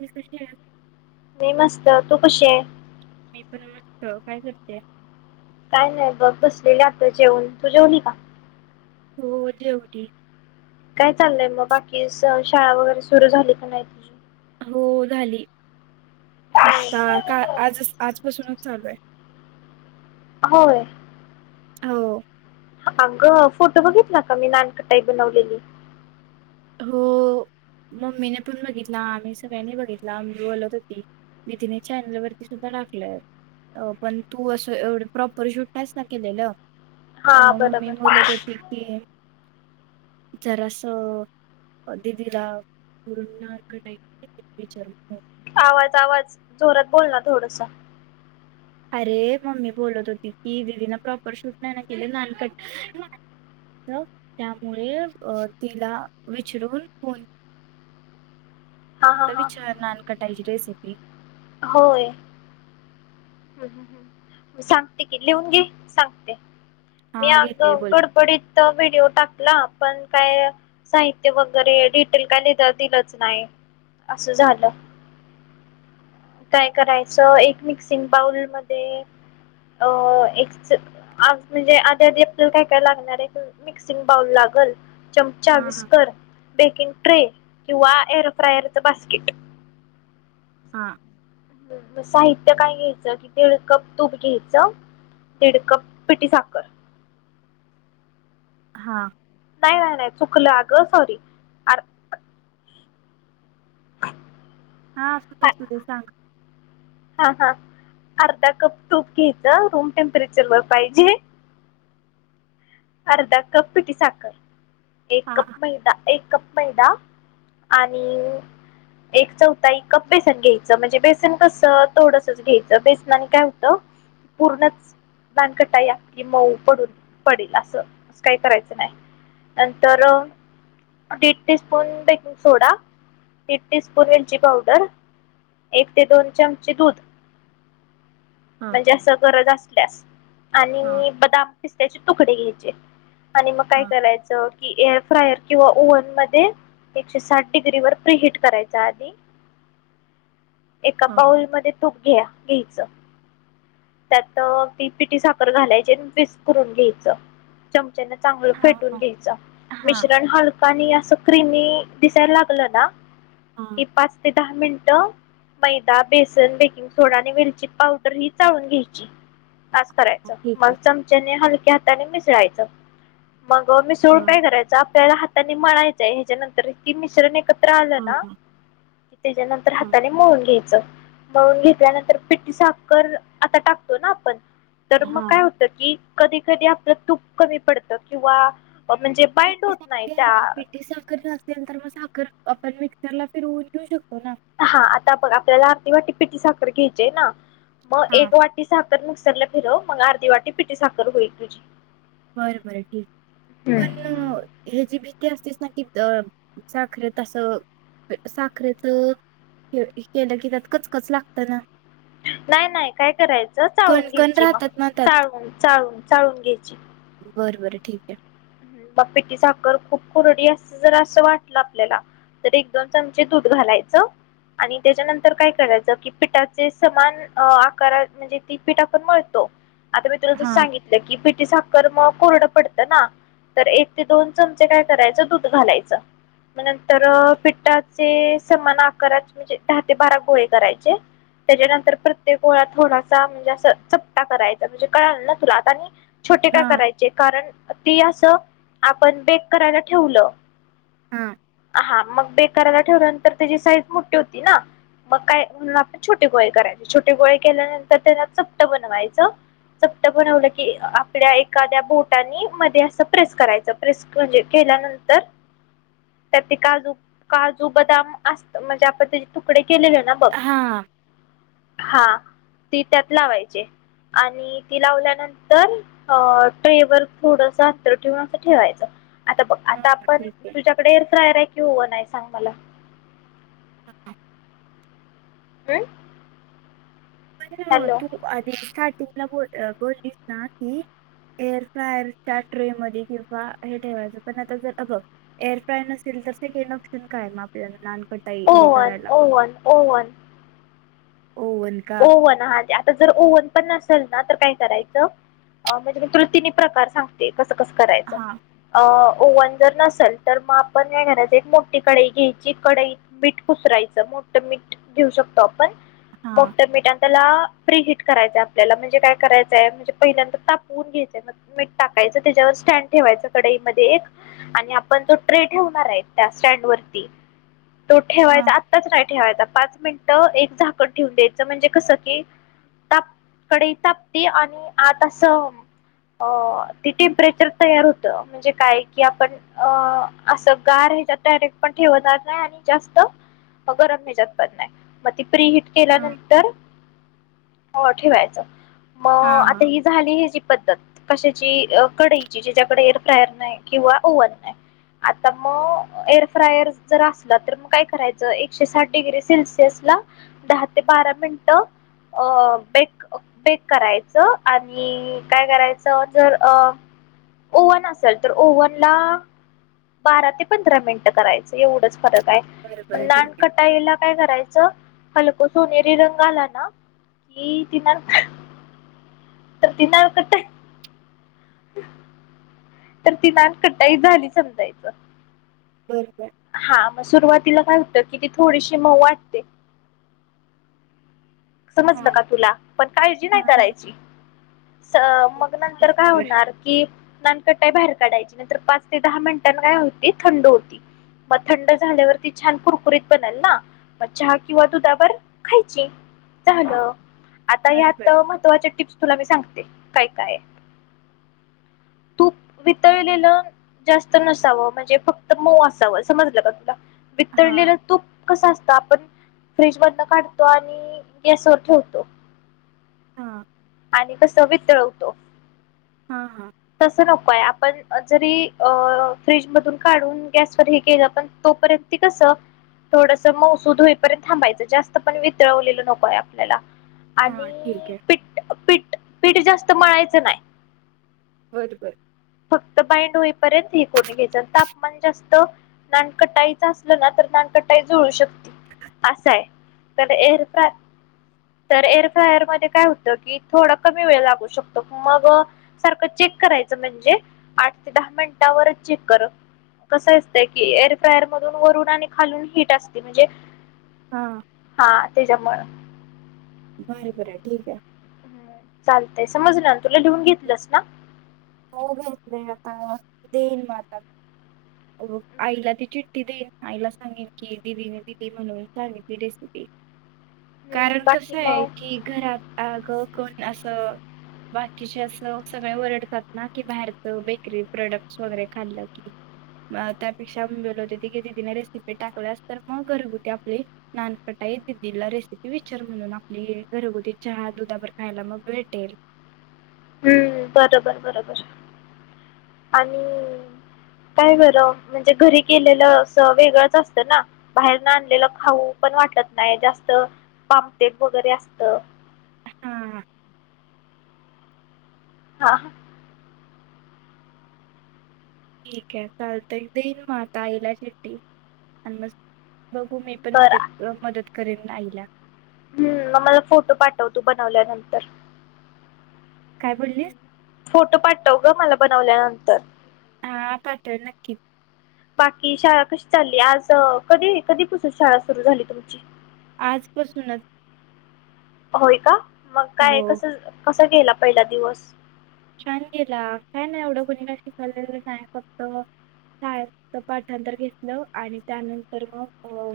ह सृष्टी मी मस्त तू कशी आहेस. मी पन मस्त काय करते. काय नाही बघ बसलेले आता जेवण तू जेवली का. हो जेवली. काय चाललंय मग बाकी शाळा वगैरे सुरू झाली, का नाही. हो झाली. आता हम का आजच पांच पासूनच चालू आहे. होय. हो. अगं फोटो बघितला का? मी नानकटाई बनवलेली. हो मम्मीने पण बघितला. आम्ही सगळ्यांनी बघितला मी बोलत होती. वितीने चॅनल वरती सुद्धा टाकलय. अ पण तू असं एवढं प्रॉपर शूटच नाहीच ना केलेलं. हा मग मी बरोबर बोलत होती की जरा असं दीदीला पूरणार कानाही [inaudible] आवाज आवाज जोरात बोल ना थोडस. अरे मम्मी बोलत होती की दिदी ला प्रॉपर शूट नाही ना केले नानकट त्यामुळे अ तिला विचरून फोन हा हा त हा विचार णानकटायची रेसिपी. होय. हम् हम हम्. सांगते की लिहून घे सांगते मी हा अग घेते बोल गड बडीत त व्हिडिओ टाकला पण काय साहित्य वगैरे डिटेल काय दिलंच नाही असं झालं. काय करायचं एक मिक्सिंग बाऊल मध्ये अ एकच आज म्हणजे आधी आधी आपल्याला काय काय लागणार आहे मिक्सिंग बाऊल लागल. चमचा हा हा विस्कर बेकिंग ट्रे किंवा एअर फ्रायरचं बास्किट. हा. साहित्य काय घ्यायचं कितीड कप तूप घ्यायचं. दीड कप पिटी साखर. हा. नाही नाही नाही चुकलं अ ग सॉरी, हा असू दे असू दे सांग. हा हा अर्धा कप तूप घ्यायचं रूम टेम्परेचर वर पाहिजे. अर्धा कप पिटी साखर एक हा कप हा मैदा एक कप, मैदा आणि, एक चौथा एक कप बेसन घ्यायचं म्हणजे बेसन कसं थोडसच घ्यायचं बेसनाने काय होतं. पूर्णच नानकटा या कि मऊ पडून पडेल असं अस काही करायचं नाही नंतर दीड टी स्पून बेकिंग सोडा दीड टी स्पून मिरची पावडर. एक ते दोन चमचे दूध. हा म्हणजे अस गरज असल्यास हा आणि बदाम फिस््याची तुकडे घ्यायचे आणि मग काय हा करायचं. कि एअर फ्रायर किंवा ओव्हन मध्ये एकशे साठ डिग्री वर प्रिहीट करायचा आधी. एका बाऊलमध्येध्ये तूप घ्या घ्यायचं. त्यात ती पिटी साखर घालायची आण मिक्स करून घ्यायचं. चमच्याना चांगलं हा फेटून हा घ्यायच हा मिश्रण हल आणि असं क्रीम दिसायला लागलं ना हा कि पाच ते दहा मिनिटं मैदा बेसन बेकिंग सोडा आणि वलची पावडर ही चाळून घ्यायची तास करायच ठीक मग आहे चमच्याने हलक्या हाताने मिसळायचं. मग मिसळून हा काय करायचं आपल्याला हाताने म्हणायचंय ह्याच्यानंतर की मिश्रण एकत ्र आलं ना हा की त्याच्यानंतर हाताने मोळून घ्यायचं मळून घेतल्यानंतर पिटी साकर आता टाकतो ना आपण तर हा मग हा काय होत की कधी कधी आपलं तूप कमी पडतं किंवा म्हणजे बाईंड पीटी होत नाही त्या साखर पीटी साखर घाल असल तर मग साखर आपण मिक्सरला फिरवून येेऊ शकतो ना. हा आता बघ आपल्याला अर्धी वाटी पिटी साखर घ्यायचेय ना मग हा एक वाट पिटी साखर नुकसरला फिरव मग अर्धी वाटी पिटी साखर होईल तुझी. बरं बरं ठीक हम्म पण, ह्याची भिकती असतेस ना की साखरे तसं साखरेचं केलं की त्यात कचकच लागतं ना. नाही नाही काय करायचं चाळून कणकण घ्यायची मग राहतात ना त्यात चाळून चाळून चाळून घ्यायची. बरं बर ठीक आहे म पितीी साखर खूप कुरडी अस जरा असं वाटलं आपल्याला तर एक दोन चमचे दूध घालायचं आणि त्याच्यानंतर काय करायचं कि पिठाचे समान आकार म्हणजे ती पी टाकण मळतो आता मी तुन जं हा सांगितलं की बिटी सा हकरर् म कोरडं पडतं ना तर एक ते दोन चमचे काय करायचं दूध घालायचं म नंतर पिठाचे समान आकाराचे म्हणजे दहा ते बारा गोहे करायचे त्याच्यानंतर प्रत्येक ोळा थोडासा म्हणजे असं चपटा करायचा म्हणजे कळाल ना तुला आता आणि छोटे काय हा करायचे कारण ती असं आपण बेक करायला ठेवलं हा हा मग बे करायला ठेवल्यानंतर त्याची साईज मोठी होती ना मग काय म्हणून आपण छोटी गोळी करायची छोटी गोळी केल्यानंतर त्याना चपट बनवायचं सप्त बनवलं की आपल्या एखाद्या बोटानी मध्ये प्रेस करायचं प्रेस म्हणजे केल्यानंतर तर ते काजू काजू बदाम असत म्हणजे आपण त्याचे तुकडे केलेले ना बघ हा हा ती त्यात लावायचे आणि ती लावल्यानंतर अ ट्रेवरर थोडसा ठेवून असं ठेवायचं आता बघ आता आपण ठीक आहे. तु्याकडे एअर फ्रायर आहे कि होओन आहे सांग मला स हम पण तू आधी स्टार्टिंगला ब बोललीस ना ती एअर फायरच्या ट्रे मध्ये किंवा हे ठेवायचं पण आता जर अभघ एअर फ्राय नसेल तर स काही नऑक्शन काय मा आपल्याला नानकट का हे ओव्हन करायला ओव्हन ओव्हन ओवन का ओ आ जर ओव्हन पण नसेल ना तर काय करायचं म्हणजे मित्रो तिनही प्रकार सांग ते कसं कसं करायचं हा अ ओव्हन जर नसेल तर मग आपण या घरात एक मोठी कडाई घ्यायची कडई मीठ पुसरायचं मोठं मीठ घेऊ शकतो आपण हा मोठं मठ त्याला प्री हट करायचंय आपल्याला म्हणजे काय करायचंय म्हणजे पहिल्यांदर तापवून घ्यायचंय मीठ टाकायचं त्याच्यावर स्टँड ठेवायचं कडाईमध्येध्ये एक आणि आपण तो ट्रे ठेवणार आहे त्या स्टँड वरती तो हा ठेवायचा आत्ताच नाही ठेवायचा पाच मिनट एक झाकण ठेव द्यायच म्हणजे कस की तापकडे तापते आणि आता अस अ ती टेम्परेचर तयार होतं म्हणजे काय कि आपण अ असं गार हच्यात डायरेक्ट पण ठेवणार नाही आणि जास्त गरम हे जात नाही मग ती फ हट हा हा केल्यानंतर ठेवायचं मग आता हा ह झाली ह जी पद्धत कशाची कढईची जच्या्याकडे एअरफ्रायर नाही किंवा ओव्हन नाही आता मग एअर फ्रायर जर असला तर मग काय करायचं एकशे साठ डिग्री सेल्सि सला ते बारा मिनिटं अ बेट बेक करायचं आणि काय करायचं जर अ ओव्हन असेल तर ओव्हन ला बारा ते पंधरा मिनिटं करायचं एवढंच फरक बरं आहे बरं नान ठीक आहे कटाईला काय करायचं अस उनेरी रंग आला ना कि तिना त त नाळ कत तर ती नान कटाई झाली समजायचं बर बर हा मग सुरुवातीला काय होतं कि ती थोडीशी मऊ वाटते समज हा नका तुला पण काळजी हा नाही हा करायची मग बरं नंतर काय बरं होणार कि नानकटाई बाहेर काढायची नंतर पाच ते दहा मिनिटां काय होती थंड होती मग थंड झाल्यावरती छान कुरकुरीत बनेल ना म चहा किंवा दुधावर खायची ल आता बरं यात बरं महत्त्वाचे टिप्स तुला मी सांगते काय काय तूप वितळलेलं जास्त नसावं म्हणजे फक्त मऊ असावं समजलं का तुला हा वितळलेलं तूप कसं असतं आपण फ्रीज मधन काढतो आणि यास ठेवतो हा आणि कस वितरवतो हा हा तस नकोय आपण जरी अ फ्रीजमधून काढून गॅसवर हे केेल आपण तोपर्यंत ते कसं थोडस मसू धोईपर्यंत थांबायचं जास्त पण वितळवलेलं नकोय आपल्याला हां ठीक आणि आहे पीठ पीठ पीठ जास्त म्हळायचं नाही बरं बरं फक्त बाइड होईपर्यंत हे करून घ्यायचं तापमान जास्त नानकटाईच असलं ना तर नानकटाई जुळू शकते असाय तर एर का तर एअर फ्रायर मध्ये काय होतं की थोडा कमी वेळ लागू शकतो मग सारखं चेक करायचं म्हणजे म्हणजे आठ ते दहा मिनिटात चेक कस्स असतय की एअर फ्रायर वरून आणि खालून हीट असते म्हणजे हा. हा त्याच्यामुंळ. बर बर आहे ठीक आहे. चालतय समजल ना तुला लिऊून घेतलंस ना. हो अेन देऊन मता [unintelligible] हो आईला ती चिठ्ठी देईन आईला सांगेन की दिदीने दिली म्हणून सांगेल ती रेसिपी. ह. कारण कस आहे की घरात अग कोण असं कि असं सगळे वरडतात ना की बाहेरचं बेकरी प्रोडक्टस वगैरे खाल्लं की. म त्यापेक्षा बोल होते ती की तदीने रेसिपी टाकल्या अस तर मग गरग होती आपली. नानपटाई दिदीला रेसिपी विचार म्हणून आपली घरगुती चहा दुधाभर खायला मग भेटेल. हम्म बरोबर बरोबर आणि काय बरं म्हणजे घरी केलेलं अस वेगळंच असतं ना. बाहेरन आणलेलं खाऊ पण वाटत नाही जास्त पामथेट वगैरे असत. हा. हा ह. ठीक आहे चालत एक देईन मग आता आईला चीट्टी आणि मग बघू मी पण मद बरं मदत करेन आईला. हम्म मग मला फोटो पाठवतो बनवल्यानंतर. काय हम्म. बोललीस. फोटो पाठव ग मला बनवल्यानंतर. हा पाठवेल नक्की. बाकी शाळा कशी चालली आज कधी कधीपसून शाळा सुरू झाली तुमची. आजपसूनच. होय का मग काय हो, कस कस गेला पहिला दिवस. छान गेला काय नाही एवढं कोुणीला शिकाले नाही फक्त यचं पाठांतर घेतलं आणि त्यानंतर मग अ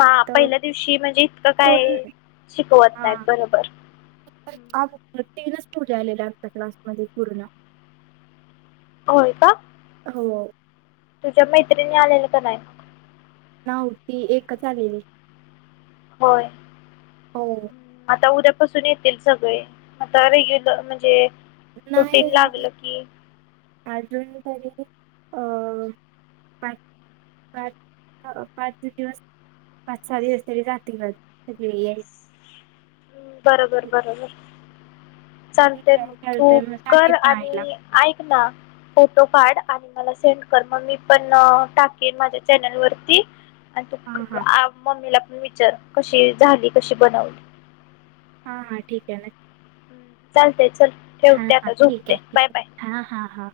हा पहिल्या दिवशी म्हणजे इतकं काय कोण शिकवत नाहीत बरोबर. हम्म. प्रत्येनच तीनच पोरी आलेला आमच्या क्लासमध्ये पूर्ण होय का. होय. तुझ्या मैत्रिणी आलेलं का नाही. हा होती एकच आलेली. होय. हो. आता उद्यापासून येतील सगळे आता रेग्युलर म्हणजे रुटीन नाही या लागलं की अजून तरी अ पाच -पाच दिवस पाच सहा दिवस तरी जातील सगळी यायला. बरोबर बरोबर चालते ठीक आहे मग तू चालतंय मग कर सांगेन मग आईला आणि ऐक. ना. फोटो काढ आणि मला सेंड कर मग मी पण टाकेन माझ्या चॅनलवरती. आणि हा तू हा मम्मीला पण विचार कशी झाली कशी बनवली. हां हां ठीक आहे नक्की. चालते चल हा ठेवते हा आता ठीक झुपते आहे ठीक बाय बाय. आहे हा हा हा